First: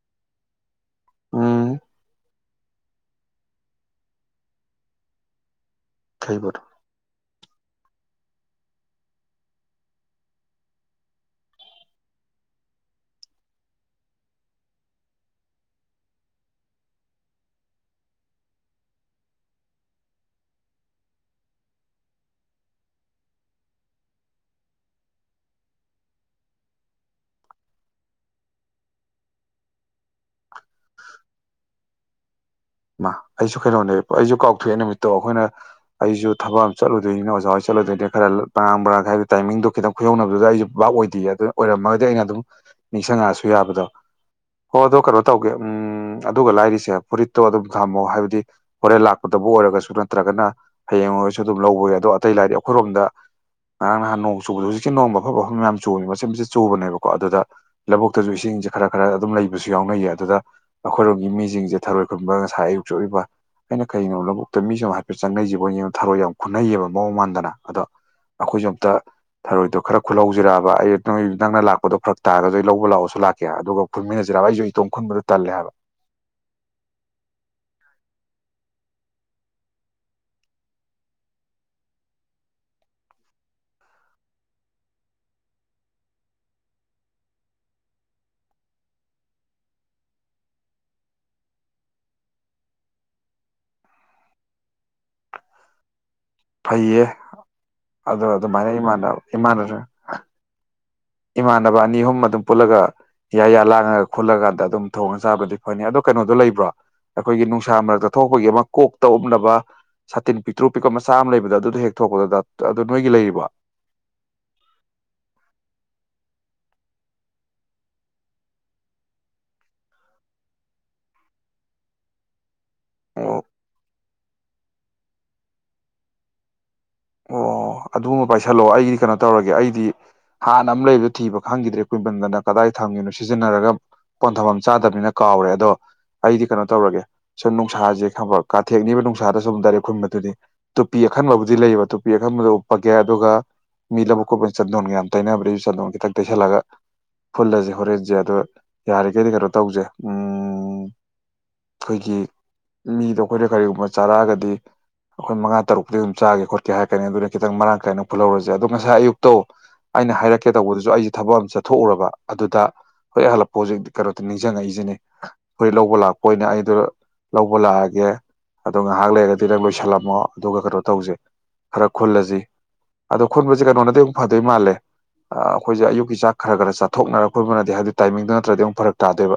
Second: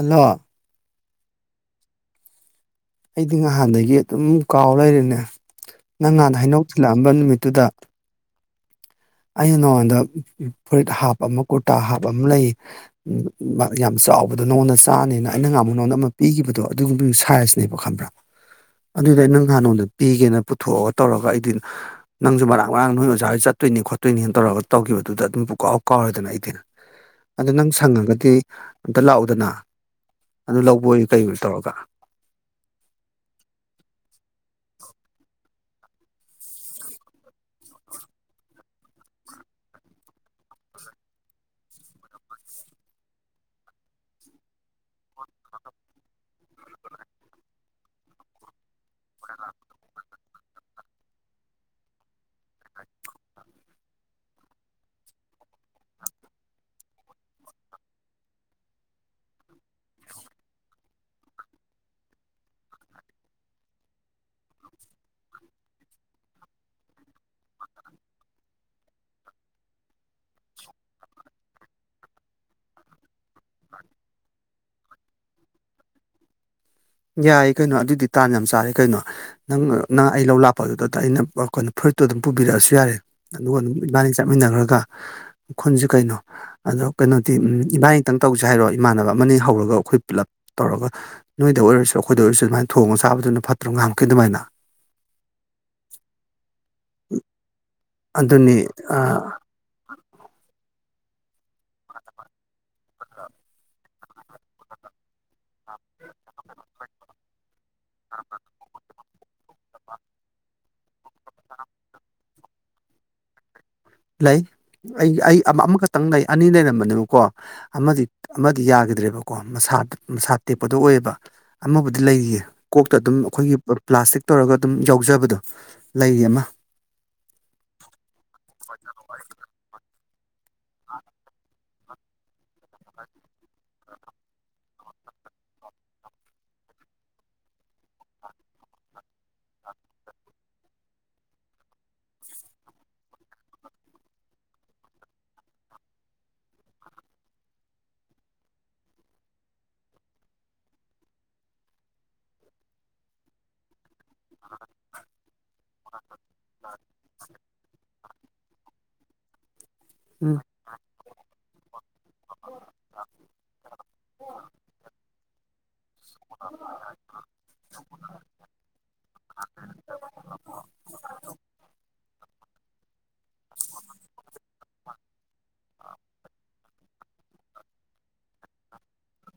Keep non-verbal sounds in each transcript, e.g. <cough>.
ꯍꯥ ꯑꯝ ꯑꯩꯗꯤ ꯅꯍꯥꯟꯗꯒꯤ ꯑꯗꯨꯝ ꯀꯥꯎ ꯂꯩꯔꯦꯅꯦ ꯅꯪ ꯅꯥꯟꯅ ꯀꯩꯕꯅꯣ ꯍꯩꯅꯧ ꯊꯤꯜꯂꯛꯑꯝꯕ ꯅꯨꯃꯤꯠꯇꯨꯗꯥ ꯑꯩꯟꯅꯉꯣꯟꯗ ꯐꯨꯔꯤꯠ ꯍꯥꯞꯄ ꯑꯃ ꯀꯨꯔꯇꯥ ꯍꯥꯞꯄ ꯑꯃ ꯂꯩ ꯌꯥꯝ ꯆꯥꯎꯕꯗꯣ ꯅꯉꯣꯟꯗ ꯆꯥꯅꯤꯅ ꯑꯩꯅ ꯉꯥꯡꯕ ꯅꯉꯣꯟꯗ ꯑꯃ ꯄꯤꯈꯤꯕꯗꯣ ꯑꯗꯨꯒꯨꯝꯕꯗꯨ ꯁꯥꯏꯖꯅꯦꯕ ꯈꯪꯕ꯭ꯔꯥ ꯑꯗꯨꯏꯗꯥ ꯑꯩ ꯅꯪ ꯍꯥꯟꯅ ꯅꯣꯟꯗ ꯄꯤꯒꯦꯅ ꯄꯨꯊꯣꯛꯑꯒ ꯇꯧꯔꯒ ꯑꯩꯗꯤ ꯅꯪꯁꯨ ꯃꯔꯥꯡ ꯃꯔꯥꯡ ꯅꯣꯏ ꯑꯣꯖꯥ ꯑꯣꯏ ꯆꯠꯇꯣꯏꯅꯤ ꯈꯣꯠꯇ ꯇꯨꯏꯅ ꯍꯦꯟ ꯇꯧꯔꯒ ꯇꯧꯈꯤꯕꯗꯨꯗ ꯑꯗꯨꯝ ꯄꯨꯀꯥꯎ ꯀꯥꯎꯔꯦꯗꯅ ꯑꯩꯗꯤꯅ ꯑꯗꯨ ꯅꯪ ꯁꯪꯉꯒꯗꯤ ꯑꯝꯇ ꯂꯥꯛꯎꯗꯅꯥ ꯑꯗꯨ ꯂꯧꯕ ꯑꯣꯏ ꯀꯩ ꯑꯣꯏ ꯇꯧꯔꯒ ꯃꯥ ꯑꯩꯁꯨ ꯀꯩꯅꯣꯝꯅꯦ ꯑꯩꯁꯨ ꯀꯥꯎꯊꯣꯛꯑꯦ ꯅꯨꯃꯤꯠꯇꯣ ꯑꯩꯈꯣꯏꯅ ꯑꯩꯁꯨ ꯊꯕꯛ ꯑꯃ ꯆꯠꯂꯨꯗꯣꯏꯅꯤ ꯑꯣꯖꯥ ꯍꯣꯏ ꯆꯠꯂꯣꯏꯗꯣꯏꯗꯤ ꯈꯔ ꯄꯔꯥꯡ ꯄꯔꯥꯡꯥꯏꯗ ꯇꯥꯏꯃꯤꯡꯗꯨꯣ ꯈꯤꯇꯪ ꯈꯨꯌꯧꯅꯕꯗꯨꯗ ꯑꯩꯁꯨ ꯕꯥꯥꯛ ꯑꯣꯏꯗꯦ ꯑꯗꯨ ꯑꯣꯏꯔꯝꯃꯒꯗꯤ ꯑꯩꯅ ꯑꯗꯨꯝ ꯅꯤꯡꯁꯪꯉꯛꯑꯁꯨ ꯌꯥꯕꯗꯣ ꯍꯣ ꯑꯗꯣ ꯀꯩꯅꯣ ꯇꯧꯒꯦ ꯎꯝ ꯑꯗꯨꯒ ꯂꯥꯏꯔꯤꯁꯦ ꯐꯨꯔꯤꯠ ꯇꯣ ꯑꯗꯨꯝ ꯊꯝꯃꯣ ꯍꯥꯏꯕꯗꯤ ꯍꯣꯔꯦꯟ ꯂꯥꯛꯄꯗꯕꯨ ꯑꯣꯏꯔꯒꯁꯨ ꯅꯠꯇ꯭ꯔꯒꯅꯥ ꯍꯌꯦꯡ ꯑꯣꯏꯁꯨ ꯑꯗꯨꯝ ꯂꯧꯕ ꯌꯥꯏ ꯑꯗꯣ ꯑꯇꯩ ꯂꯥꯏꯗꯤ ꯑꯩꯈꯣꯏꯔꯣꯝꯗꯥ ꯉꯔꯥꯡ ꯅꯍꯥꯟ ꯅꯣꯡ ꯆꯨꯕꯗ ꯍꯧꯖꯤꯛꯀꯤ ꯅꯣꯡꯃ ꯃꯐꯝ ꯃꯐꯝ ꯃꯌꯥꯝ ꯆꯨꯕꯦ ꯃꯆꯤꯟ ꯃꯆ ꯆꯨꯕꯅꯦꯕꯀꯣ ꯑꯗꯨꯗ ꯂꯧꯕꯨꯛꯇꯁꯨ ꯏꯁꯤꯡ ꯁꯦ ꯈꯔ ꯈꯔ ꯑꯗꯨꯝ ꯂꯩꯕꯁꯨ ꯌꯥꯎꯅꯩꯌꯦ ꯑꯗꯨꯗ ꯑꯩꯈꯣꯏꯔꯣꯝꯒꯤ ꯃꯤꯁꯤꯡꯁꯦ ꯊꯔꯣꯏ ꯈꯨꯟꯕ ꯉꯁꯥꯏ ꯑꯌꯨꯛ ꯆꯣꯛꯂꯤꯕ ꯑꯩꯅ ꯀꯩꯅꯒꯤꯩꯅꯣ ꯂꯧꯕꯨꯛꯇ ꯃꯤꯁꯨ ꯍꯥꯏꯐꯦꯠ ꯆꯪꯅꯩꯁꯤꯕ ꯊꯔꯣꯏ ꯌꯥꯝ ꯈꯨꯠꯅꯩꯌꯦꯕ ꯃꯑꯣꯡ ꯃꯥꯟꯗꯅ ꯑꯗꯣ ꯑꯩꯈꯣꯏꯁꯨ ꯑꯝꯇ ꯊꯔꯣꯏꯗꯣ ꯈꯔ ꯈꯨꯜꯂꯍꯧꯤꯖꯔꯕ ꯑꯩ ꯅꯣꯏ ꯅꯪꯅ ꯂꯥꯛꯄꯗꯣ ꯐꯔꯛ ꯇꯥꯔꯗꯁꯨ ꯑꯩ ꯂꯧꯕ ꯂꯥꯛꯑꯣ ꯁ ꯂꯥꯛꯀꯦ ꯑꯗꯨꯒ ꯐ ꯄꯨꯟꯃꯤꯟꯅꯁꯤꯔꯕ ꯑꯩꯁꯨ ꯏꯇꯣꯡ ꯈꯨꯟꯕꯗ ꯇꯜꯂꯦ ꯍꯥꯏꯕ <inaudible> ꯌꯥꯏꯌꯦ ꯀꯩꯅꯣ ꯑꯗꯨꯗꯤ ꯇꯥꯟ ꯌꯥꯝ ꯆꯥꯔꯦ ꯀꯩꯅꯣ ꯅꯪ ꯅꯪ ꯑꯩ ꯂꯧ ꯂꯥꯛꯄ ꯑꯗꯨꯗ ꯑꯩꯅ ꯀꯩꯅ ꯐꯨ ꯐꯨꯔꯤꯠꯇꯨ ꯑꯗꯨꯝ ꯄꯨꯕꯤꯔꯛꯑꯁꯨ ꯌꯥꯔꯦ ꯑꯗꯨꯒ ꯑꯗꯨꯝ ꯏꯃꯥꯅꯤ ꯆꯠꯃꯤꯟꯅꯈ꯭ꯔꯒ ꯈꯨꯟꯁꯤ ꯀꯩꯅꯣ ꯑ ꯀꯩꯅꯣꯗꯤ ꯏꯕꯥꯅꯤꯇꯪ ꯇꯧꯁꯦ ꯍꯥꯏꯔꯣ ꯏꯃꯥꯟꯅꯕ ꯑꯃꯅꯤ ꯍꯧꯔꯒ ꯑꯩꯈꯣꯏ ꯄꯨꯜꯂꯞ ꯇꯧꯔꯒꯥꯥ ꯅꯣꯏꯗ ꯑꯣꯏꯔ ꯑꯩꯈꯣꯏꯗ ꯑꯣꯏꯔꯁꯨ ꯑꯗꯨꯃꯥꯏꯅ ꯊꯣꯡꯉꯒ ꯆꯥꯕꯗꯨꯅ ꯐꯠꯇ꯭ꯔꯣ ꯉꯥꯡꯈꯤ ꯑꯗꯨꯃꯥꯏꯅꯥ ꯑꯗꯨ ꯑꯗꯨꯅꯤ ꯑꯗꯨꯃꯥꯏꯅ ꯏꯃꯥꯟ ꯏꯃꯥꯟꯅꯁꯨ ꯏꯃꯥꯟꯅꯕ ꯑꯅꯤ ꯑꯍꯨꯝ ꯑꯗꯨꯝ ꯄꯨꯜꯂꯒ ꯌꯥꯌꯥ ꯂꯥꯡꯉꯒ ꯈꯨꯜꯂꯀꯥꯟꯗ ꯑꯗꯨꯝ ꯊꯣꯡꯉ ꯆꯥꯕꯗꯨ ꯍꯣꯏꯅꯦ ꯑꯣ ꯀꯩꯅꯣꯗꯣ ꯂꯩꯕ꯭ꯔꯣ ꯑꯩꯈꯣꯏꯒꯤ ꯅꯨꯡꯁꯥ ꯃꯔꯛꯇ ꯊꯣꯛꯄꯒꯤ ꯑꯃ ꯀꯣꯛ ꯇꯧꯎꯞꯅꯕ ꯁꯥꯇꯤꯟ ꯄꯤꯛꯇ꯭ꯔꯨ ꯄꯤꯛꯄ ꯃꯆꯥ ꯑꯃ ꯂꯩꯕꯗ ꯑꯗꯨꯗ ꯍꯦꯛ ꯊꯣꯛꯄꯗ ꯗꯇ ꯑꯗꯨ ꯅꯣꯏꯒꯤ ꯂꯩꯔꯤꯕ ꯂꯩ ꯂꯩ ꯑꯩ ꯑꯩ ꯑꯃꯥꯈꯛꯇꯪ ꯂꯩ ꯑꯅꯤ ꯂꯩꯔꯝꯕꯅꯦꯕꯀꯣ ꯑꯃꯗꯤ ꯑꯃꯗꯤ ꯌꯥꯈꯤꯗ꯭ꯔꯦꯕꯀꯣ ꯃꯁꯥ ꯁꯥ ꯇꯦꯛꯄꯗꯣ ꯑꯣꯏꯌꯦꯕ ꯑꯃꯕꯨꯗꯤ ꯂꯩꯔꯤꯌꯦ <unintelligible> ꯀꯣꯛꯇ ꯑꯗꯨꯝ ꯑꯣ ꯑꯩꯈꯣꯏꯒꯤ ꯄ꯭ꯂꯥꯁꯇꯤꯛ ꯇꯧꯔꯒ ꯑꯗꯨꯝ ꯌꯥꯎꯖꯕꯗꯣ ꯂꯩꯔꯤ ꯑꯃ ꯑꯣ ꯑꯗꯨꯒꯨꯝꯕ ꯄꯥꯏꯁꯜꯂꯣ ꯑꯩꯗꯤ ꯀꯩꯅꯣ ꯇꯧꯔꯒꯦ ꯑꯩꯗꯤ ꯍꯥꯟꯅ ꯑꯃ ꯂꯩꯕꯗ ꯊꯤꯕ ꯈꯪꯈꯤꯗ꯭ꯔꯦ ꯀꯣꯏꯃꯟꯗꯅ ꯀꯗꯥꯏ ꯊꯝꯒꯅꯣ ꯁꯤꯖꯤꯟꯅꯔꯒ ꯄꯣꯟꯊꯐꯝ ꯆꯥꯗꯕꯅꯤꯅ ꯀꯥꯎꯔꯦ ꯑꯗꯣ ꯑꯩꯗꯤ ꯀꯩꯅꯣ ꯇꯧꯔꯒꯦ ꯁꯨꯝ ꯅꯨꯡꯁꯥꯁꯦ ꯈꯪꯕ ꯀꯥꯊꯦꯛꯅꯤꯕ ꯅꯨꯡꯁꯥꯗ ꯁꯨꯝ ꯗꯥꯏꯔꯦꯛ ꯈꯨꯟꯕꯗꯨꯗꯤ ꯇꯨꯄꯤ ꯑꯍꯟꯕꯥꯕꯨꯗꯤ ꯂꯩꯕ ꯇꯨꯄꯤ ꯑꯈꯟꯕꯗ ꯎꯞꯄꯒꯦ ꯑꯗꯨꯒ ꯃꯤ ꯂꯕꯨꯛ ꯈꯣꯠꯄ ꯆꯟꯗꯣꯟꯒ ꯌꯥꯝ ꯇꯩꯅꯕ꯭ꯔꯁꯨ ꯆꯟꯗꯣꯟ ꯈꯤꯇꯪ ꯇꯩꯁꯜꯂꯒ ꯐꯨꯜꯂꯁꯦ ꯍꯣꯔꯦꯟꯁꯦ ꯑꯗ ꯌꯥꯔꯤꯈꯩꯗꯤ ꯀꯩꯅꯣ ꯇꯧꯁꯦ ꯎꯝ ꯑꯩꯈꯣꯏꯒꯤ ꯃꯤꯗꯣ ꯑꯩꯈꯣꯏꯅ ꯀꯔꯤꯒꯨꯝꯕꯥ ꯆꯥꯔꯛꯑꯥꯗꯤꯒ ꯑꯩꯈꯣꯏ ꯃꯉꯥ ꯇꯔꯨꯛꯇꯗꯤ ꯑꯗꯨꯝ ꯆꯥꯒꯦ ꯈꯣꯠꯀꯦ ꯍꯥꯏꯔꯅꯤ ꯑꯗꯨꯅ ꯈꯤꯇꯪ ꯃꯔꯥꯡ ꯀꯥꯏꯅ ꯐꯨꯠ ꯂꯧꯔꯁꯦ ꯑꯗꯣ ꯉꯁꯥꯏ ꯑꯌꯨꯛꯇꯣ ꯑꯩꯅ ꯎꯝ ꯍꯥꯏꯔꯛꯀꯦ ꯇꯧꯕꯗꯨꯁꯨ ꯑꯩꯁꯦ ꯊꯕꯛ ꯑꯃ ꯆꯠꯊꯣꯛꯎꯔꯕ ꯑꯗꯨꯗ ꯍꯣꯏ ꯍꯜꯂꯛꯄ ꯍꯧꯖꯤꯛꯇꯤ ꯀꯩꯅꯣꯗꯣ ꯅꯤꯡꯖꯡ ꯉꯛꯏꯁꯤꯅꯦ ꯍꯣꯏ ꯂꯧꯕ ꯂꯥꯛꯄ ꯑꯣꯏꯅ ꯑꯩꯗꯣ ꯂꯧꯕ ꯂꯥꯛꯑꯒꯦ ꯑꯗꯣ ꯉꯥꯏꯍꯥꯛ ꯂꯩꯔꯒꯗꯤ ꯅꯪ ꯂꯣꯏꯁꯤꯜꯂꯝꯃꯣ ꯑꯗꯨꯒ ꯀꯩꯅꯣ ꯇꯧꯖꯦ ꯈꯨꯜꯂꯁꯤ ꯑꯗꯣ ꯈꯨꯟꯕꯁꯦ ꯀꯩꯅꯣꯅꯗꯤ ꯑꯃꯨꯛ ꯐꯗꯣꯏ ꯃꯥꯜꯂꯦ ꯑꯩꯈꯣꯏꯁꯦ ꯑꯌꯨꯛꯀꯤ ꯆꯥꯛ ꯈꯔꯈꯔ ꯆꯥꯊꯣꯛꯅꯔꯛ ꯈꯠꯕꯅꯗꯤ ꯍꯥꯏꯕꯗꯤ ꯇꯥꯏꯃꯤꯡꯗꯨꯣ ꯅꯠꯇ꯭ꯔꯗꯤ ꯑꯃꯨꯛ ꯐꯔꯛ ꯇꯥꯗ‌ꯣꯕ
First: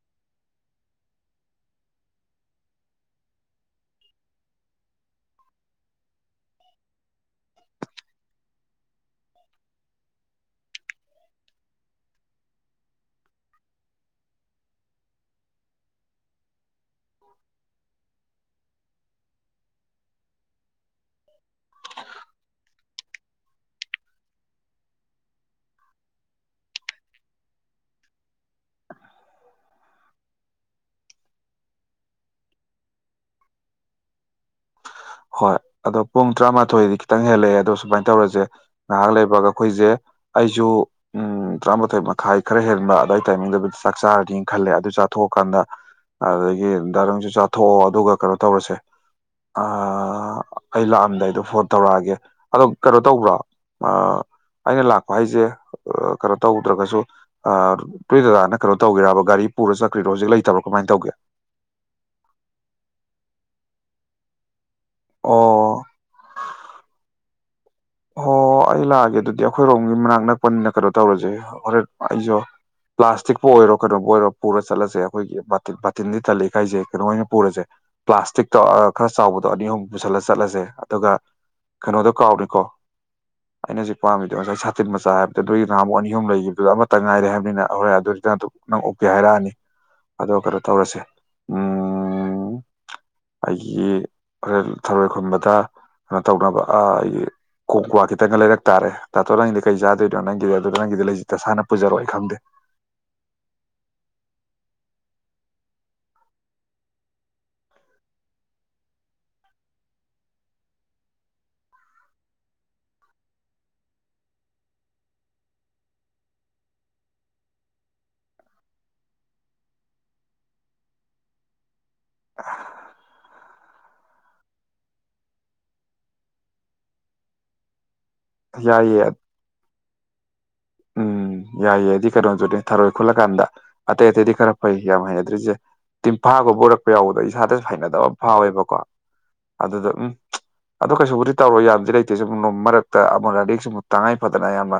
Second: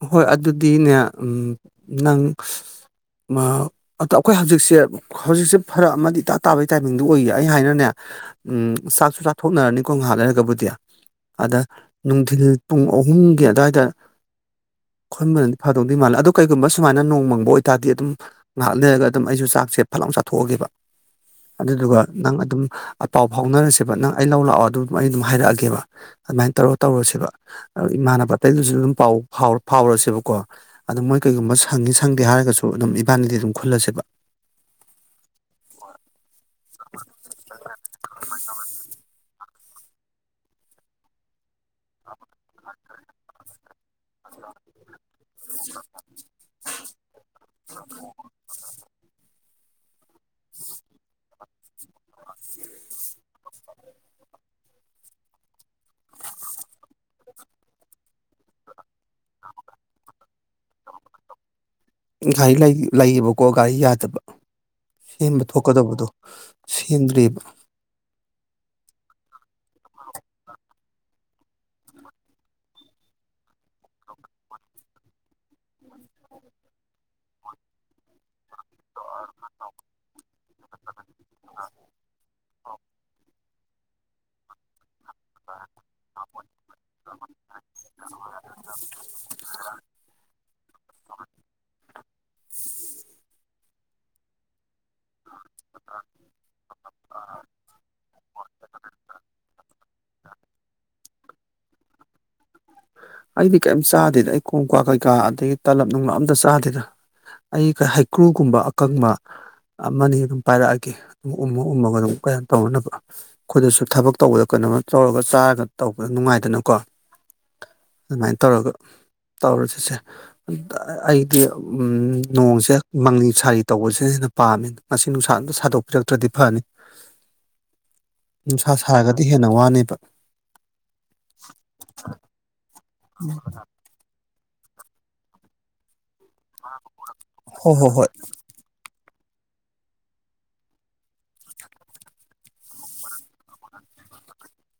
ꯍꯣꯏ ꯑꯗꯨꯗꯤꯅꯦ ꯎꯝ ꯅꯪ ꯃꯥ ꯑꯩꯈꯣꯏ ꯍꯧꯖꯤꯛꯁꯦ ꯍꯧꯖꯤꯛꯁꯦ ꯐꯔ ꯑꯃꯗꯤ ꯏꯇꯥ ꯇꯥꯕꯒꯤ ꯇꯥꯏꯃꯤꯡꯗꯨꯣ ꯑꯣꯏꯌꯦ ꯑꯩ ꯍꯥꯏꯅꯅꯦ ꯎꯝ ꯆꯥꯛꯁꯨ ꯆꯥꯊꯣꯛꯅꯔꯅꯤꯀꯣ ꯉꯍꯥꯟꯅꯔꯒꯕꯨꯗꯤ ꯑꯗ ꯅꯨꯡꯊꯤꯜ ꯄꯨꯡ ꯑꯍꯨꯝꯒꯤ ꯑꯗꯨꯋꯥꯏꯗ ꯈꯈꯣꯏꯕꯅꯗꯤ ꯐꯗꯧꯗꯤ ꯃꯥꯜꯂꯦ ꯑꯗꯣ ꯀꯩꯒꯨꯝꯕ ꯁꯨꯃꯥꯏꯅ ꯅꯣꯡ ꯃꯪꯕ ꯑꯣꯏꯕꯇꯥꯔꯗꯤ ꯑꯗꯨꯝ ꯉꯥꯏꯍꯥꯛ ꯂꯩꯔꯒ ꯑꯗꯨꯝ ꯑꯩꯁꯨ ꯆꯥꯛꯁꯦ ꯐꯠꯂꯥꯎ ꯆꯥꯊꯣꯛꯑꯒꯦꯕ ꯑꯗꯨꯗꯨꯒ ꯅꯪ ꯑꯗꯨꯝ ꯑꯄꯥꯎ ꯐꯥꯎꯅꯔꯁꯦꯕ ꯅꯪ ꯑꯩ ꯂꯧ ꯂꯥꯛꯑꯣ ꯑꯗꯨ ꯑꯩ ꯑꯗꯨꯝ ꯍꯥꯏꯔꯛꯑꯒꯦꯕ ꯑꯗꯨꯃꯥꯏꯅ ꯇꯧꯔ ꯇꯧꯔꯁꯦ ꯏꯃꯥꯟꯅꯕ ꯄꯠꯇ ꯑꯗꯨꯝ ꯄꯑꯣ ꯐꯥꯎꯔꯁꯦꯕꯀꯣ ꯑꯗ ꯃꯣꯏ ꯀꯩꯒꯨꯝꯕ ꯁꯪꯉꯤ ꯁꯪꯗꯦ ꯍꯥꯏꯔꯒꯁꯨ ꯑꯗꯨꯝ ꯏꯕꯥꯅꯤꯗꯤ ꯑꯗꯨꯝ ꯈꯨꯜꯂꯁꯦꯕ <inaudible> ꯍꯣꯏ ꯑꯗꯣ ꯄꯨꯡ ꯇꯔꯥꯃꯥꯊꯣꯏꯗꯤ ꯈꯤꯇꯪ ꯍꯦꯜꯂꯛꯑꯦ ꯑꯗꯣ ꯁꯨꯃꯥꯏꯅ ꯇꯧꯔꯁꯦ ꯉꯥꯏꯍꯥꯛ ꯂꯩꯕꯒ ꯑꯩꯈꯣꯏꯁꯦ ꯑꯩꯁꯨ ꯎꯝ ꯇꯔꯥꯃꯥꯊꯣꯏ ꯃꯈꯥꯏ ꯈꯔ ꯍꯦꯟꯕ ꯑꯗꯨꯋꯥꯏ ꯇꯥꯏꯃꯤꯡꯗꯨꯕꯨꯗꯤ ꯆꯥꯛ ꯆꯥꯔꯅꯤꯅ ꯈꯜꯂꯦ ꯑꯗꯨ ꯊꯣꯛꯀꯥꯟꯗ ꯑꯗꯒꯤ ꯗꯔꯪꯁꯨ ꯆꯥꯊꯣꯛꯑꯣ ꯑꯗꯨꯒ ꯀꯩꯅꯣ ꯇꯧꯔꯁꯦ ꯑꯩ ꯂꯥꯛꯑꯝꯗꯥꯏꯗꯣ ꯐꯣꯟ ꯇꯧꯔꯛꯑꯒꯦ ꯑꯗꯣ ꯀꯩꯅꯣ ꯇꯧꯕ꯭ꯔꯣ ꯑꯩꯅ ꯂꯥꯛꯄ ꯍꯥꯏꯁꯦ ꯀꯩꯅꯣ ꯇꯧꯗ꯭ꯔꯒꯁꯨ ꯇꯨꯏ ꯗꯗꯥꯅ ꯀꯩꯅꯣ ꯇꯧꯒꯦꯔꯕ ꯒꯥꯔꯤ ꯄꯨꯔ ꯆꯠ꯭ꯔꯤꯗꯣ ꯍꯧꯖꯤꯛ ꯂꯩꯇꯕꯣ ꯀꯃꯥꯏꯅ ꯇꯧꯒꯦ <inaudible> ꯔꯤ ꯂꯩꯌꯦꯕꯀꯣ ꯘꯔꯤ ꯌꯥꯗꯕ ꯁꯦꯝꯕ ꯑꯣ ꯊꯣꯛꯀꯗꯕꯗꯣ ꯁꯦꯟꯗ꯭ꯔꯤꯕ ꯑꯣ ꯑꯩ ꯂꯥꯛꯑꯒꯦ ꯑꯗꯨꯗꯤ ꯑꯩꯈꯣꯏꯔꯣꯝꯒꯤ ꯃꯅꯥꯛ ꯅꯛꯄꯅꯤꯅ ꯀꯩꯅꯣ ꯇꯧꯔꯁꯦ ꯍꯣꯔꯦꯟ ꯑꯩꯁꯨ ꯄ꯭ꯂꯥꯁꯇꯤꯛꯄꯨ ꯑꯣꯏꯔꯣ ꯀꯩꯅꯣꯕꯨ ꯑꯣꯏꯔꯣ ꯄꯨꯔ ꯆꯠꯂꯁꯦ ꯑꯩꯈꯣꯏꯒꯤ ꯇ ꯕꯥꯇꯤꯟꯗꯤ ꯇꯜꯂꯛꯦꯈꯥꯏꯁꯦ ꯀꯩꯅꯣ ꯑꯣꯏꯅ ꯄꯨꯔꯁꯦ ꯄ꯭ꯂꯥꯁꯇꯤ ꯈꯔ ꯆꯥꯎꯕꯗꯣ ꯑꯅꯤ ꯑꯍꯨꯝ ꯄꯨꯁꯜꯂ ꯆꯠꯂꯁꯦ ꯑꯗꯨꯒ ꯀꯩꯅꯣꯗꯣ ꯀꯥꯎꯔꯤꯀꯣ ꯑꯩꯅ ꯍꯧꯖꯤꯛ ꯄꯥꯝꯗꯤꯗ ꯉꯁꯥꯏ ꯁꯥꯇꯤꯟ ꯆꯥ ꯍꯥꯏꯕꯗꯤ ꯑꯗꯨꯒꯤ ꯅꯍꯥꯃꯛ ꯑꯅꯤ ꯑꯍꯨꯝ ꯂꯩꯈꯤꯕꯗꯨꯗꯣ ꯑꯃꯠꯇꯇ ꯉꯥꯏꯔꯦ ꯍꯥꯏꯕꯅꯤꯅ ꯍꯣꯏ ꯑꯗꯨꯗꯤ ꯅꯪ ꯅꯪ ꯑꯣꯛꯀꯦ ꯍꯥꯏꯔꯛꯑꯅꯤ ꯑꯗꯣ ꯀꯩꯅꯣ ꯇꯧꯔꯁꯦ ꯎꯝ ꯑꯩ ꯑꯩꯒꯤ ꯍꯣꯔꯦꯟ ꯊꯔꯣꯏ ꯈꯨꯨꯝꯕꯗ ꯀꯩꯅꯣ ꯇꯧꯅꯕ ꯑꯩꯒꯤ ꯀꯣꯛ ꯀ꯭ꯋꯥ ꯈꯤꯇꯪ ꯂꯩꯔꯛ ꯇꯥꯔꯦ ꯇꯥꯇꯣ ꯅꯪꯗꯤ ꯀꯩ ꯆꯥꯗꯣꯏꯣ ꯅꯪꯒꯤꯗꯤ ꯑꯗꯨꯗꯣ ꯅꯪꯗꯤ ꯂꯩ ꯁꯤ ꯇꯁꯥꯅ ꯄꯨꯖꯔꯛꯑꯣ ꯑꯩ ꯈꯪꯗꯦ ꯑꯩꯗꯤ ꯀꯩꯝ ꯆꯥꯗꯦꯗ ꯑꯩ ꯀꯣꯡ ꯀ꯭ꯥ ꯀꯩꯀꯥ ꯑꯗꯒꯤ ꯇꯥꯂꯞ ꯅꯨꯡꯂꯥꯞ ꯑꯝꯇ ꯆꯥꯗꯦꯗ ꯑꯩ ꯍꯩꯀ꯭ꯔꯨꯒꯨꯝꯕ ꯑꯀꯪꯕ ꯑꯃꯅꯤ ꯑꯗꯨꯝ ꯄꯥꯏꯔꯛꯑꯒꯦ ꯑꯗꯨꯝ ꯎꯝꯃ ꯎꯝꯃꯒ ꯑꯗꯨꯝ ꯀꯌꯥ ꯇꯧꯅꯅꯕ ꯑꯩꯈꯣꯏꯗꯁꯨ ꯊꯕꯛ ꯇꯧꯕꯗ ꯀ ꯀꯩꯅꯣ ꯇꯧꯔꯒ ꯆꯥꯔꯒ ꯇꯧꯕꯗ ꯅꯨꯡꯉꯥꯏꯗꯅꯀꯣ ꯑꯗꯨꯃꯥꯏꯅ ꯇꯧꯔꯒ ꯇꯧꯔꯁꯤꯁꯦ ꯑꯩꯗꯤ ꯎ ꯅꯣꯡꯁꯦ ꯃꯥꯡꯅꯤꯡ ꯁꯥꯔꯤ ꯇꯧꯕꯁꯦ ꯁꯤꯅ ꯄꯥꯝꯃꯦ ꯃꯁꯤ ꯅꯨꯡꯁꯥꯗ ꯁꯥꯗꯣꯛꯄꯤꯔꯛꯇ꯭ꯔꯗꯤ ꯐꯅꯤ ꯅꯨꯡꯁꯥ ꯌꯥꯏꯌꯦ ꯁꯥꯔꯒꯗꯤ ꯍꯦꯟꯅ ꯋꯥꯅꯦꯕ ꯎꯝ ꯌꯥꯏꯌꯦ ꯌꯥꯏꯗꯤ ꯀꯩꯅꯗꯣꯖꯅꯦꯦ ꯊꯥꯔꯣꯏꯈꯠꯂꯛ ꯀꯥꯟꯗ ꯑꯇꯩ ꯑꯇꯩꯗꯤ ꯈꯔ ꯐꯩ ꯌꯥꯝ ꯍꯅꯗ꯭ꯔꯤꯁꯦ ꯇꯤꯟꯝꯐꯥꯒ ꯎꯔꯛꯄ ꯌꯥꯎꯕꯗꯣ ꯏꯁꯥꯗ ꯍꯣꯏ ꯍꯣꯏ ꯁꯥꯏꯅꯗꯕ ꯍꯣꯏ ꯑꯃ ꯐꯥꯎꯋꯦꯕꯀꯣ ꯑꯗꯨꯗ ꯎꯝ ꯑꯗꯣ ꯀꯩꯁꯨꯕꯨꯗꯤ ꯇꯧꯔꯣ ꯌꯥꯝꯗꯤ ꯂꯩꯇꯦ ꯁ ꯅꯣꯡ ꯃꯔꯛ ꯔꯁ ꯇꯥꯡꯉꯥꯏ ꯄꯗꯅ ꯑꯃ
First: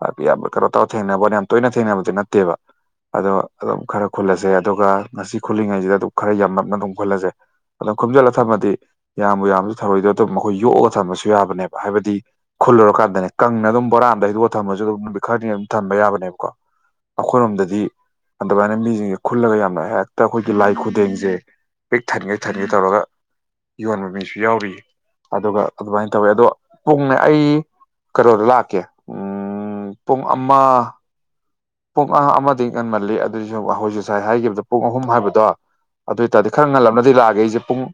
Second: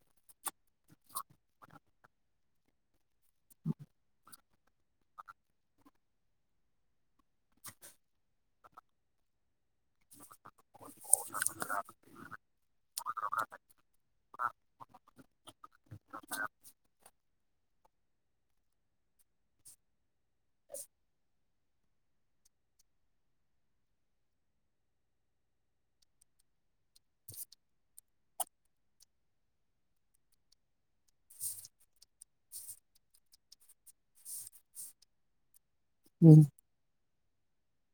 ꯍꯥꯏ ꯑꯕ ꯈꯔ ꯇ ꯊꯦꯡꯅꯕꯅ ꯌꯥꯝ ꯇꯣꯏꯅ ꯊꯦꯡꯅꯕꯗꯤ ꯅꯠꯇꯦꯕ ꯑꯗꯣ ꯑꯗꯨꯝ ꯈꯔ ꯈꯨꯜꯂꯁꯦ ꯑꯗꯨꯒ ꯉꯁꯤ ꯈꯨꯜꯂꯤꯉꯩꯁꯤꯗ ꯑꯗꯨꯝ ꯈꯔ ꯌꯥꯝꯂꯞꯅ ꯑꯗꯨꯝ ꯈꯨꯜꯂꯁꯦ ꯑꯗꯨꯝ ꯈꯨꯝꯝꯖꯤꯜꯂ ꯊꯝꯃꯗꯤ ꯌꯥꯝꯕꯨ ꯌꯥꯝꯁꯨ ꯊꯧꯔꯣꯏꯗ ꯑꯗꯨꯝ ꯃꯈꯣꯏ ꯌꯣꯛꯑꯒ ꯊꯝꯝꯕꯁꯨ ꯌꯥꯕꯅꯦꯕ ꯍꯥꯏꯕꯗꯤ ꯈꯨꯜꯂꯨꯔꯀꯥꯟꯗꯅꯦ ꯀꯪꯅ ꯑꯗꯨꯝ ꯕꯣꯔꯥꯗ ꯍꯩꯗꯣꯛꯑ ꯊꯝꯃꯁꯨ ꯑꯗꯨꯝ ꯅꯨꯃꯤꯠ ꯈꯔꯅꯤ ꯑꯗꯨꯝ ꯊꯝꯕ ꯌꯥꯕꯅꯦꯕꯀꯣ ꯑꯩꯈꯣꯏꯔꯣꯝꯗꯗꯤ ꯑꯗꯨꯃꯥꯏꯅ ꯃꯤꯁꯤꯡꯁꯦ ꯈꯨꯜꯂꯒ ꯌꯥꯝꯅ ꯍꯦꯛꯇ ꯑꯩꯈꯣꯏꯒꯤ ꯂꯥꯏ ꯈꯨꯗꯦꯡꯁꯦ ꯄꯤꯛ ꯊꯟꯒꯦ ꯊꯟꯒꯦ ꯇꯧꯔꯒ ꯌꯣꯟꯕ ꯃꯤꯁꯨ ꯌꯥꯎꯔꯤꯌꯦ ꯑꯗꯨꯒ ꯑꯗꯨꯃꯥꯏꯅ ꯇꯧꯋꯦ ꯑꯗꯣ ꯄꯨꯡꯅ ꯑꯩ ꯀꯩꯅꯣꯗ ꯂꯥꯛꯀꯦ ꯎ ꯄꯨꯡ ꯑꯃ ꯄꯨꯡ ꯑ ꯑꯃꯗꯤ ꯉꯟꯃꯜꯂꯤ ꯑꯗꯨꯏꯁꯨ ꯑꯩꯈꯣꯏ ꯉꯁꯥꯏ ꯍꯥꯏꯈꯤꯕꯗ ꯄꯨꯡ ꯑꯍꯨꯝ ꯍꯥꯏꯕꯗꯣ ꯑꯗꯨ ꯎꯝ ꯑꯣꯏꯇꯥꯔꯗꯤ ꯈꯔ ꯉꯜꯂꯝꯅꯗꯤ ꯂꯥꯛꯑꯦ ꯑꯩꯁꯦ ꯄꯨꯡ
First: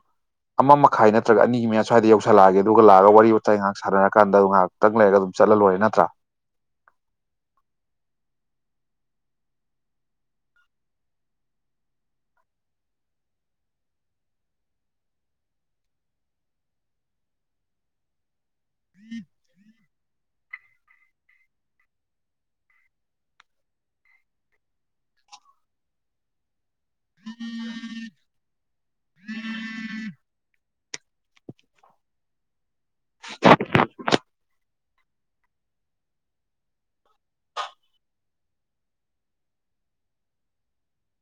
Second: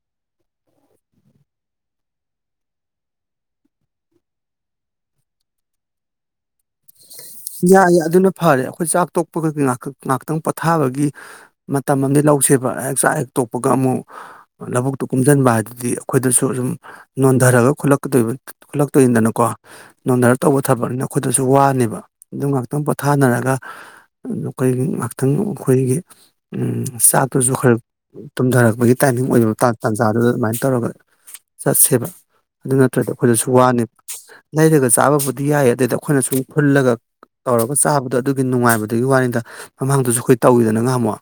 ꯑꯃ ꯃꯈꯥꯏ ꯅꯠꯇ꯭ꯔꯒ ꯑꯅꯤꯒꯤ ꯃꯌꯥ ꯁ꯭ꯋꯥꯏꯗ ꯌꯧꯁꯜꯂꯛꯑꯒꯦ ꯑꯗꯨꯒ ꯂꯥꯛꯑꯒ ꯋꯥꯔꯤ ꯋꯥꯇꯥꯏ ꯉꯥꯏꯍꯥꯛ ꯁꯅꯔꯛ ꯀꯥꯟꯗ ꯉꯥꯏꯍꯥꯛꯇꯪ ꯂꯩꯔꯒ ꯑꯗꯨꯝ ꯆꯠꯂ ꯂꯣꯏꯔꯦ ꯅꯠꯇ꯭ꯔꯥ ꯌꯥꯏ ꯑꯗꯨꯅ ꯐꯔꯦ ꯑꯩꯈꯣꯏ ꯆꯥꯛ ꯇꯣꯛꯄꯒ ꯉꯥꯏꯍꯥꯛꯇꯪ ꯄꯣꯊꯥꯕꯒꯤ ꯃꯇꯝ ꯑꯃꯗꯤ ꯇꯧꯁꯦꯕ ꯆꯥꯛ ꯍꯦ ꯛ ꯇꯣꯛꯄꯒ ꯑꯃꯨꯛ ꯂꯧꯕꯨꯛꯇꯨ ꯀꯨꯝꯁꯤꯟꯕ ꯍꯥꯏꯗꯨꯗꯤ ꯑꯩꯈꯣꯏꯗꯁꯨ ꯑꯗꯨꯨꯝ ꯅꯣꯟꯊꯔꯒꯂꯣꯏ ꯈꯨꯠꯂꯛꯇꯣꯏꯅꯤꯗꯅꯀꯣ ꯅꯣꯟꯊꯔꯒ ꯇꯧꯕ ꯊꯕꯛꯅꯤꯅ ꯑꯩꯈꯣꯏꯗꯁꯨ ꯋꯥꯅꯦꯕ ꯑꯗꯨꯝ ꯉꯥꯏꯍꯥꯛꯇꯪ ꯄꯣꯊꯥꯅꯔꯒ ꯑꯩꯈꯣꯏꯒꯤ ꯉꯥꯏꯍꯥꯛꯇꯪ ꯑꯩꯈꯣꯏꯒꯤ ꯆꯥꯛꯇꯨꯁꯨ ꯈꯔ ꯇꯨꯝꯊꯔꯛꯄꯒꯤ ꯇꯥꯏꯃꯤꯡ ꯑꯣꯏꯗꯕ ꯇꯥꯟꯖꯥꯗꯨꯗ ꯑꯗꯨꯃꯥꯏꯅ ꯇꯧꯔꯒ ꯆꯥꯛ ꯁꯦꯕ ꯑꯗꯨ ꯅꯠꯇ꯭ꯔꯗ ꯑꯩꯈꯣꯏꯗꯁꯨ ꯋꯥꯅꯦꯕ ꯅꯔꯒ ꯆꯥꯕꯕꯨꯗꯤ ꯌꯥꯏ ꯑꯗꯨꯏꯗ ꯑꯩꯈꯣꯏꯅ ꯁꯨꯝ ꯐꯨꯜꯂꯒ ꯇꯧꯔꯒ ꯆꯥꯕꯗꯣ ꯑꯗꯨꯒꯤ ꯅꯨꯡꯉꯥꯏꯕꯗꯨꯒꯤ ꯋꯥꯔꯤꯅꯤꯗ ꯃꯃꯥꯡꯗꯨꯁꯨ ꯑꯩꯈꯣꯏ ꯇꯧꯋꯤꯗꯅꯒ ꯍꯝꯃꯛ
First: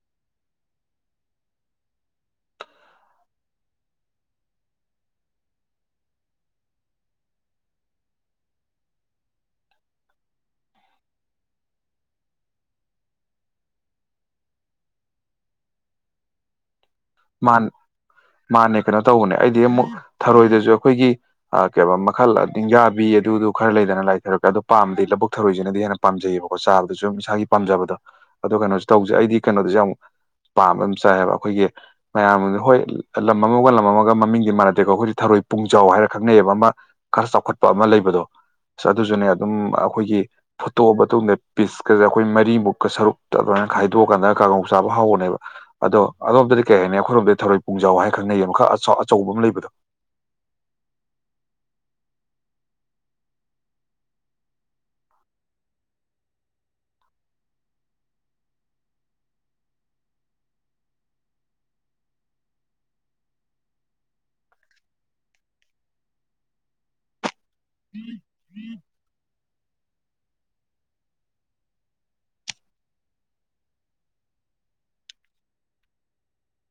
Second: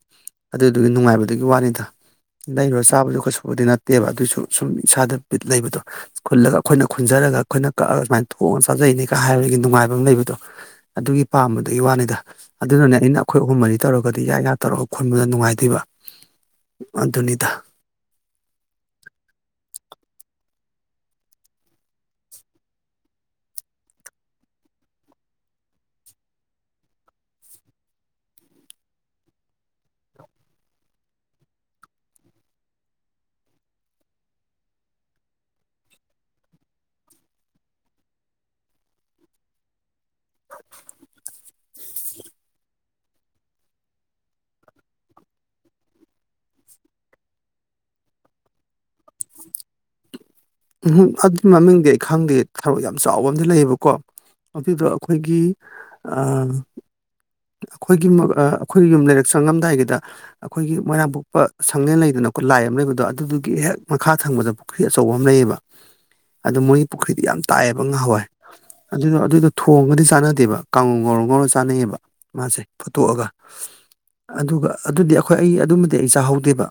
ꯑꯗꯨꯗꯨꯒꯤ ꯅꯨꯡꯉꯥꯏꯕꯗꯨꯒꯤ ꯋꯥꯅꯤꯗ ꯂꯩꯔꯨꯔ ꯆꯥꯕꯗꯨ ꯀꯩꯁꯨꯕꯗꯤ ꯅꯠꯇꯦꯕ ꯑꯗꯨꯏꯁꯨ ꯁꯨꯝ ꯏꯁꯥꯗ ꯂꯩꯕꯗꯣ ꯈꯨꯜꯂꯒ ꯑꯩꯈꯣꯏꯅ ꯈꯨꯟꯖꯔ ꯈꯠꯂꯒ ꯑꯩꯈꯣꯏꯅ ꯀꯛꯑꯒ ꯁꯨꯃꯥꯏꯅ ꯊꯣꯛꯑꯅ ꯆꯥꯖꯩꯅꯤꯒ ꯍꯥꯏꯕꯒꯤ ꯅꯨꯡꯉꯥꯏꯕ ꯑꯃ ꯂꯩꯕꯗꯣ ꯑꯗꯨꯒꯤ ꯄꯥꯝꯕꯗꯨꯒꯤ ꯋꯥꯅꯤꯗ ꯑꯗꯨꯅꯅꯦ ꯑꯩꯅ ꯑꯩꯈꯣꯏ ꯑꯍꯨꯝ ꯃꯔꯤ ꯇꯧꯔꯒꯗꯤ ꯌꯥ ꯏ ꯌꯥ ꯇꯧꯔꯒ ꯈꯣꯟꯟꯕꯗ ꯅꯨꯡꯉꯥꯏꯇꯕ <inaudible> ꯃꯥꯅꯦ ꯀꯩꯅꯣ ꯇꯧꯕꯅꯦ ꯑꯩꯗꯤ ꯑꯃꯨꯛ ꯊꯔꯣꯏꯗꯁꯨ ꯑꯩꯈꯣꯏꯒꯤ ꯃꯈꯜ ꯅꯤꯡꯌꯥꯕꯤ ꯑꯗꯨꯗꯨ ꯈꯔ ꯂꯩꯗꯅ ꯂꯥꯏꯊꯔꯛꯄꯦ ꯑꯣ ꯄꯥꯝꯗꯗꯤ ꯂꯕꯨꯛ ꯊꯧꯔꯣꯏꯁꯤꯅꯗꯤ ꯍꯦꯟꯅ ꯄꯥꯝꯖꯩꯌꯦꯕꯀꯣ ꯆꯥꯕꯗ ꯁꯨꯝ ꯏꯁꯥꯒꯤ ꯄꯥꯝꯖꯕꯗꯣ ꯑꯗꯣ ꯀꯩꯅꯣꯁꯨ ꯇꯧꯁꯦ ꯑꯩꯗꯤ ꯀꯩꯅꯣꯗꯁꯨ ꯌꯥꯝ ꯄꯥꯝꯕꯝ ꯆꯥꯏꯌꯦꯕ ꯑꯩꯈꯣꯏꯒꯤ ꯃꯌꯥꯝ ꯍꯣꯏ ꯂꯝ ꯑꯃꯒ ꯂꯝ ꯑꯃꯒ ꯃꯃꯤꯡꯗꯤ ꯃꯥꯟꯅꯗꯦꯀꯣ ꯑꯩꯈꯣꯏꯗꯤ ꯊꯔꯣꯏ ꯄꯨꯡꯖꯥꯎ ꯍꯥꯏꯔ ꯈꯪꯅꯩꯕ ꯑꯃ ꯈꯔ ꯆꯥꯎꯈꯠꯄ ꯑꯃ ꯂꯩꯕꯗꯣ ꯑꯗꯨꯁꯨꯅꯦ ꯑꯗꯨꯝ ꯑꯩꯈꯣꯏꯒꯤ ꯐꯣꯠꯇꯣꯛꯑ ꯃꯇꯨꯡꯗ ꯄꯤꯁꯀꯁꯦ ꯑꯩꯈꯣꯏ ꯃꯔꯤꯃꯨꯛꯀ ꯁꯔꯨꯛꯇ ꯑꯗꯨꯃꯥꯏꯅ ꯈꯥꯏꯗꯣꯛꯑꯀꯥꯟꯗ ꯀꯥꯡꯉꯧ ꯆꯥꯕ ꯍꯧꯧꯕꯅꯦꯕ ꯑꯗꯣ ꯑꯗꯣꯝ ꯀꯩ ꯍꯥꯏꯅꯤ ꯑꯩꯈꯣꯏꯔꯣꯝꯗ ꯊꯧꯔꯣꯏ ꯄꯨꯡꯖꯥꯎ ꯍꯥꯏ ꯈꯪꯅꯩꯌꯦ ꯃꯈꯥ ꯑꯆꯧꯕ ꯑꯃ ꯂꯩꯕꯗꯣ ꯎꯝ ꯑꯗꯨ ꯃꯃꯤꯡꯗꯤ ꯑꯩ ꯈꯪꯗꯦ ꯊꯕꯛ ꯌꯥꯝ ꯆꯥꯎꯕ ꯑꯝ ꯂꯩꯌꯦꯕꯀꯣ ꯑꯗꯨꯗ ꯑꯩꯈꯣꯏꯒꯤ ꯑ ꯑꯩꯈꯣꯏꯒꯤ ꯑꯩꯈꯣꯏꯒꯤ ꯌꯨꯝ ꯂꯩꯔꯛ ꯆꯪꯉꯝꯗꯥꯏꯒꯤꯗ ꯑꯩꯈꯣꯏꯒꯤ ꯃꯣꯏꯔꯥꯡ ꯄꯣꯛꯄ ꯁꯪꯂꯦꯟ ꯂꯩꯗꯅ ꯂꯥꯏ ꯑꯃ ꯂꯩꯕꯗꯣ ꯑꯗꯨꯗꯨꯒꯤ ꯍꯦꯛ ꯃꯈꯥ ꯊꯪꯕꯗ ꯄꯨꯈ꯭ꯔꯤ ꯑꯆꯧꯕ ꯑꯃ ꯂꯩꯌꯦꯕ ꯑꯗꯨ ꯃꯣꯏꯒꯤ ꯄꯨꯈ꯭ꯔꯤꯗꯤ ꯌꯥꯝ ꯇꯥꯏꯑꯦꯕ ꯉꯍꯥꯟꯋꯥꯏ ꯑꯗꯨꯅ ꯑꯗꯨꯗꯣ ꯊꯣꯡꯒꯗꯤ ꯆꯥꯟꯅꯗꯦꯕ ꯀꯥꯡꯉꯧꯔ ꯉꯧꯔ ꯆꯥꯟꯅꯩꯑꯕ ꯃꯥꯁꯦ ꯐꯣꯠꯇꯣꯛꯑꯒ ꯑꯗꯨꯒ ꯑꯗꯨꯗꯤ ꯑꯩꯈꯣꯏ ꯑꯩ ꯑꯗꯨꯃꯗꯤ ꯑꯩ ꯆꯥꯍꯧꯗꯦꯕ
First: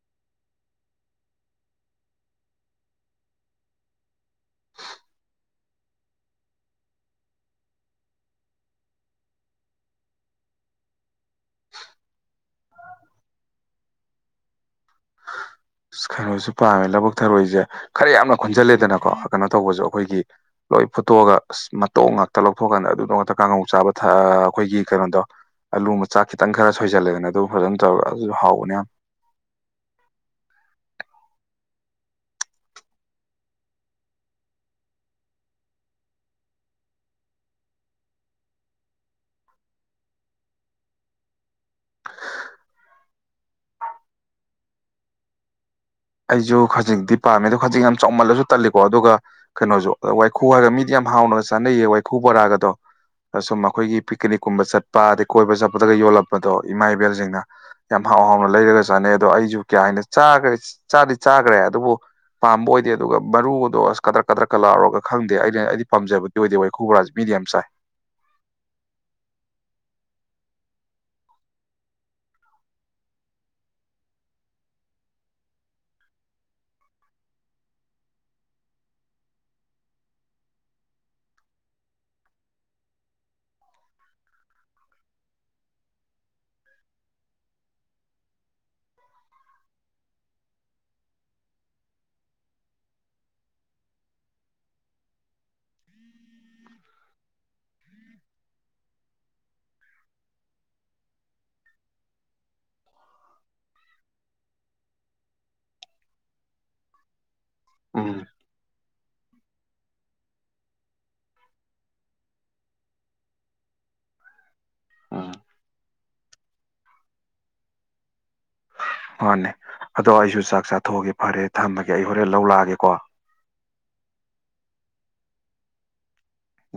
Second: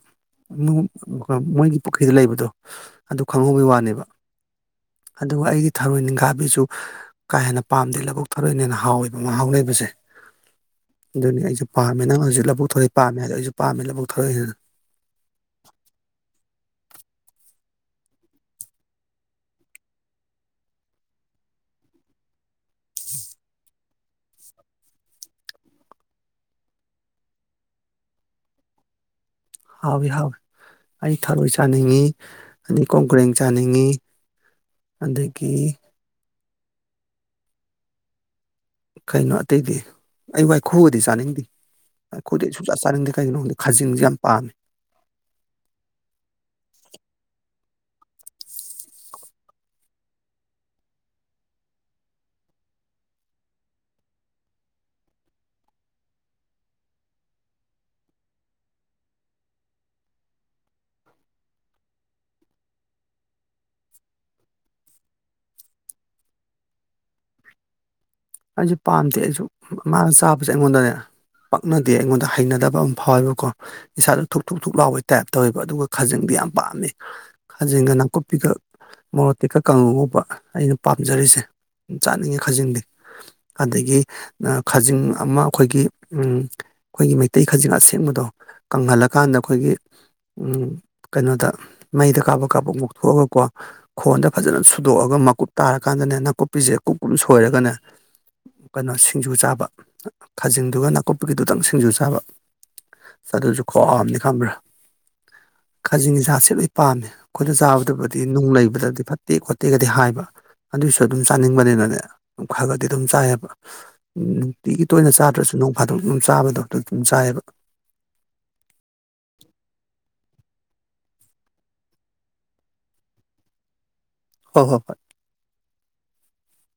ꯃꯣꯏꯒꯤ ꯄꯨꯈ꯭ꯔꯤꯗ ꯂꯩꯕꯗꯣ ꯑꯗꯨ ꯈꯪꯍꯧꯕꯩ ꯋꯥꯅꯦꯕ ꯑꯗꯨꯒ ꯑꯩꯒꯤ ꯊꯔꯣꯏ ꯅꯤꯡꯈꯥꯕꯤꯁꯨ ꯀꯥ ꯍꯦꯟꯅ ꯄꯥꯝꯗꯦ ꯂꯕꯨꯛ ꯊꯔꯣꯏꯅ ꯍꯦꯟꯅ ꯍꯥꯎꯋꯦꯕ ꯃꯍꯥꯎ ꯂꯩꯩꯕꯁꯦ ꯑꯗꯨꯅꯤ ꯑꯩꯁꯨ ꯄꯥꯝꯃꯦ ꯅꯪ ꯍꯧꯖꯤꯛ ꯂꯧꯕꯨꯛ ꯊꯔꯣꯏ ꯄꯥꯝꯃꯦ ꯍꯥꯏꯗ ꯑꯩꯁꯨ ꯄꯥꯝꯃꯦ ꯂꯧꯕꯨꯛ ꯊꯧꯔꯛꯏꯅ <inaudible> ꯈꯩꯅꯣꯁꯨ ꯄꯥꯝꯃꯦ ꯂꯕꯨꯛ ꯊꯔꯣꯏꯁꯦ ꯈꯔ ꯌꯥꯝꯅ ꯈꯟꯖꯜꯂꯦꯗꯅꯀꯣ ꯀꯩꯅꯣ ꯇꯧꯕꯁꯨ ꯑꯩꯈꯣꯏꯒꯤ ꯂꯣꯏ ꯐꯨꯠꯇꯣꯛꯑꯒ ꯑꯁ ꯃꯇꯧ ꯉꯥꯛꯇ ꯂꯧꯊꯣꯛꯀꯥꯟꯗ ꯑꯗꯨꯗ ꯉꯛꯇ ꯀꯥꯡꯉꯧ ꯆꯥꯕ ꯑꯩꯈꯣꯏꯒꯤ ꯀꯩꯅꯣꯗꯣ ꯑꯂꯨ ꯃꯆꯥ ꯈꯤꯇꯪ ꯈꯔ ꯁꯣꯏꯁꯤꯜꯂꯦꯒꯅ ꯑꯗꯨ ꯐꯖꯅ ꯇꯧꯔꯒ ꯑꯗꯨꯁꯨ ꯍꯥꯎꯕꯅꯦ ꯌꯥꯝ ꯍꯥꯎꯋꯤ ꯍꯥꯎꯋꯤ ꯑꯩ ꯊꯔꯣꯏ ꯆꯥꯅꯤꯡꯉꯤ ꯑꯅꯤ ꯀꯣꯡꯒ꯭ꯔꯦꯡ ꯆꯥꯅꯤꯡꯉꯤ ꯑꯗꯗꯒꯤ ꯀꯩꯅꯣ ꯑꯇꯩꯗꯤ ꯑꯩ ꯋꯥꯏꯈꯨꯕꯗꯤ ꯆꯥꯅꯤꯡꯗꯦ ꯑꯩꯈꯣꯏꯗꯤ ꯁꯨꯡꯆꯥ ꯆꯥꯅꯤꯡꯗꯦ ꯀꯩꯒꯤꯅꯣ ꯈꯪꯗꯦ ꯈꯥꯖꯤꯡꯁꯦ ꯌꯥꯝ ꯄꯥꯝꯃꯦ ꯑꯩꯁꯨ ꯈꯖꯤꯛꯇꯤ ꯄꯥꯝꯃꯦꯗ ꯈꯖꯤꯛ ꯌꯥꯝ ꯆꯥꯎꯃꯜꯂꯁꯨ ꯇꯜꯂꯤꯀꯣ ꯑꯗꯨꯒ ꯀꯩꯅꯣꯁꯨ ꯋꯥꯏꯈꯨ ꯍꯥꯏꯔꯒ ꯃꯤꯗꯤ ꯌꯥꯝ ꯍꯥꯎꯅꯕꯒ ꯆꯥꯅꯩꯌꯦ ꯋꯥꯏꯈꯨ ꯕꯣꯔꯥꯒꯗꯣ ꯁꯨꯝ ꯑꯩꯈꯣꯏꯒꯤ ꯄꯤꯛꯅꯤꯛꯀꯨꯝꯕ ꯆꯠꯄ ꯑꯗꯩ ꯀꯣꯏꯕ ꯆꯠꯄꯗꯒ ꯌꯣꯜꯂꯛꯄꯗꯣ ꯏꯃꯥ ꯏꯕꯦꯜꯁꯤꯡꯅ ꯌꯥꯝ ꯍꯥꯎ ꯍꯥꯎꯅ ꯂꯩꯔꯒ ꯆꯥꯅꯩ ꯑꯗꯣ ꯑꯩꯁꯨ ꯀꯌꯥ ꯍꯥꯏꯟꯅ ꯆꯥꯈꯦ ꯆꯥꯗꯤ ꯆꯥꯈ꯭ꯔꯦ ꯑꯗꯨꯕꯨ ꯄꯥꯝꯕ ꯑꯣꯏꯗꯦ ꯑꯗꯨꯒ ꯃꯔꯨꯗꯣ ꯑꯁ ꯀꯗ꯭ꯔꯛ ꯀꯗ꯭ꯔꯛꯀ ꯂꯥꯎꯔꯒ ꯈꯪꯗꯦ ꯑꯩꯅ ꯑꯩꯗꯤ ꯄꯥꯝꯖꯕꯗꯤ ꯑꯣꯏꯗꯦ ꯋꯥꯏ ꯈꯨꯕꯔꯥꯥꯁꯦ ꯃꯤꯅ ꯌꯥꯝ ꯆꯥꯏ ꯑꯩꯁꯨ ꯄꯥꯝꯗꯦ ꯑꯩꯁꯨ ꯃꯥꯅ ꯆꯥꯕꯁꯦ ꯑꯩꯉꯣꯟꯗꯅꯦ ꯄꯛꯅꯗꯦ ꯑꯩꯉꯣꯟꯗ ꯍꯩꯅꯗꯕ ꯑꯃ ꯐꯥꯎꯋꯦꯕꯀꯣ ꯏꯁꯥꯗꯣ ꯊꯨꯛ ꯊꯨꯛꯊꯨꯛꯂꯥꯎꯑꯦꯇꯥꯏꯞ ꯇꯧꯋꯦꯕ ꯑꯗꯨꯒ ꯈꯖꯪ ꯌꯥꯝ ꯄꯥꯝꯃꯤ ꯈꯥꯖꯦꯟꯒ ꯅꯥꯀꯨꯞꯄꯤꯈꯛ ꯃꯣꯔꯣꯇꯤꯀ ꯀꯥꯡꯨꯒꯕ ꯑꯩꯅ ꯄꯥꯝꯖꯔꯤꯁꯦ ꯆꯥꯅꯤꯡꯉꯤ ꯈꯖꯤꯡꯗꯤ ꯑꯗꯒꯤ ꯈꯥꯖꯤꯡ ꯑꯃ ꯑꯩꯈꯣꯏꯒꯤ ꯑꯩꯈꯣꯏꯒꯤ ꯃꯩꯇꯩ ꯈꯖꯤꯡ ꯑꯁꯦꯡꯕꯗꯣ ꯀꯪꯍꯜꯂꯀꯥꯟꯗ ꯑꯩꯈꯣꯏꯒꯤ ꯎ ꯀꯩꯅꯣꯗ ꯃꯩꯗ ꯀꯥꯞꯄꯛ ꯀꯥꯞꯄ ꯃꯨꯛꯊꯣꯛꯑꯒꯀꯣ ꯈꯣꯟꯗ ꯐꯖꯅ ꯁꯨꯗꯣꯛꯑꯒ ꯃꯀꯨꯞ ꯇꯥꯔꯀꯥꯟꯗꯅꯦ ꯅꯥꯀꯨꯞꯄꯤꯁꯦ ꯀꯨꯞ ꯀꯨꯝ ꯁꯣꯏꯔꯒꯅꯦ ꯀꯩꯅꯣ ꯁꯤꯡꯖꯨ ꯆꯥꯕ ꯈꯥꯖꯤꯡꯗꯨꯒ ꯅꯥꯀꯨꯞꯄꯒꯤꯗꯨꯇꯪ ꯁꯤꯡꯖꯨ ꯆꯥꯕ ꯆ ꯑꯗꯨꯁꯨ ꯈ꯭ꯝꯅꯤ ꯈꯪꯕ꯭ꯔꯥ ꯀꯥꯖꯤꯡꯒꯤꯖꯥꯠꯁꯦ ꯂꯣꯏ ꯄꯥꯝꯃꯦ ꯑꯩꯈꯣꯏꯅ ꯆꯥꯕꯗꯕꯨꯗꯤ ꯎꯝ ꯅꯨꯡ ꯂꯩꯕꯗꯗꯤ ꯐꯠꯇꯦ ꯈꯣꯠꯇꯦꯒꯗꯤ ꯍꯥꯏꯕ ꯑꯗꯨꯏꯁꯨ ꯑꯗꯨꯝ ꯆꯥꯅꯤꯡꯕꯅꯤꯅꯅꯦ ꯐꯔꯒꯗꯤ ꯑꯗꯨꯝ ꯆꯥꯏꯑꯕ ꯅꯨꯡꯇꯤꯒꯤ ꯇꯣꯏꯅ ꯎꯝ ꯆꯥꯗ꯭ꯔꯁꯨ ꯅꯣꯡ ꯐꯥ ꯑꯗꯨ ꯑꯗꯨꯝ ꯆꯥꯕꯗꯣ ꯍꯗ ꯑꯗꯨꯝ ꯆꯥꯏꯑꯕ ꯃꯥꯅꯦ ꯑꯗꯣ ꯑꯩꯁꯨ ꯆꯥꯛ ꯆꯥꯊꯣꯛꯑꯒꯦ ꯐꯔꯦ ꯊꯝꯃꯒꯦ ꯑꯩ ꯍꯣꯔꯦꯟ ꯂꯧ ꯂꯥꯛꯑꯒꯦꯀꯣ ꯍꯣꯏ ꯍꯣꯏ ꯍꯣꯏ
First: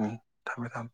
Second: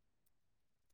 ꯎꯝ ꯊꯝꯃꯦ ꯊꯝ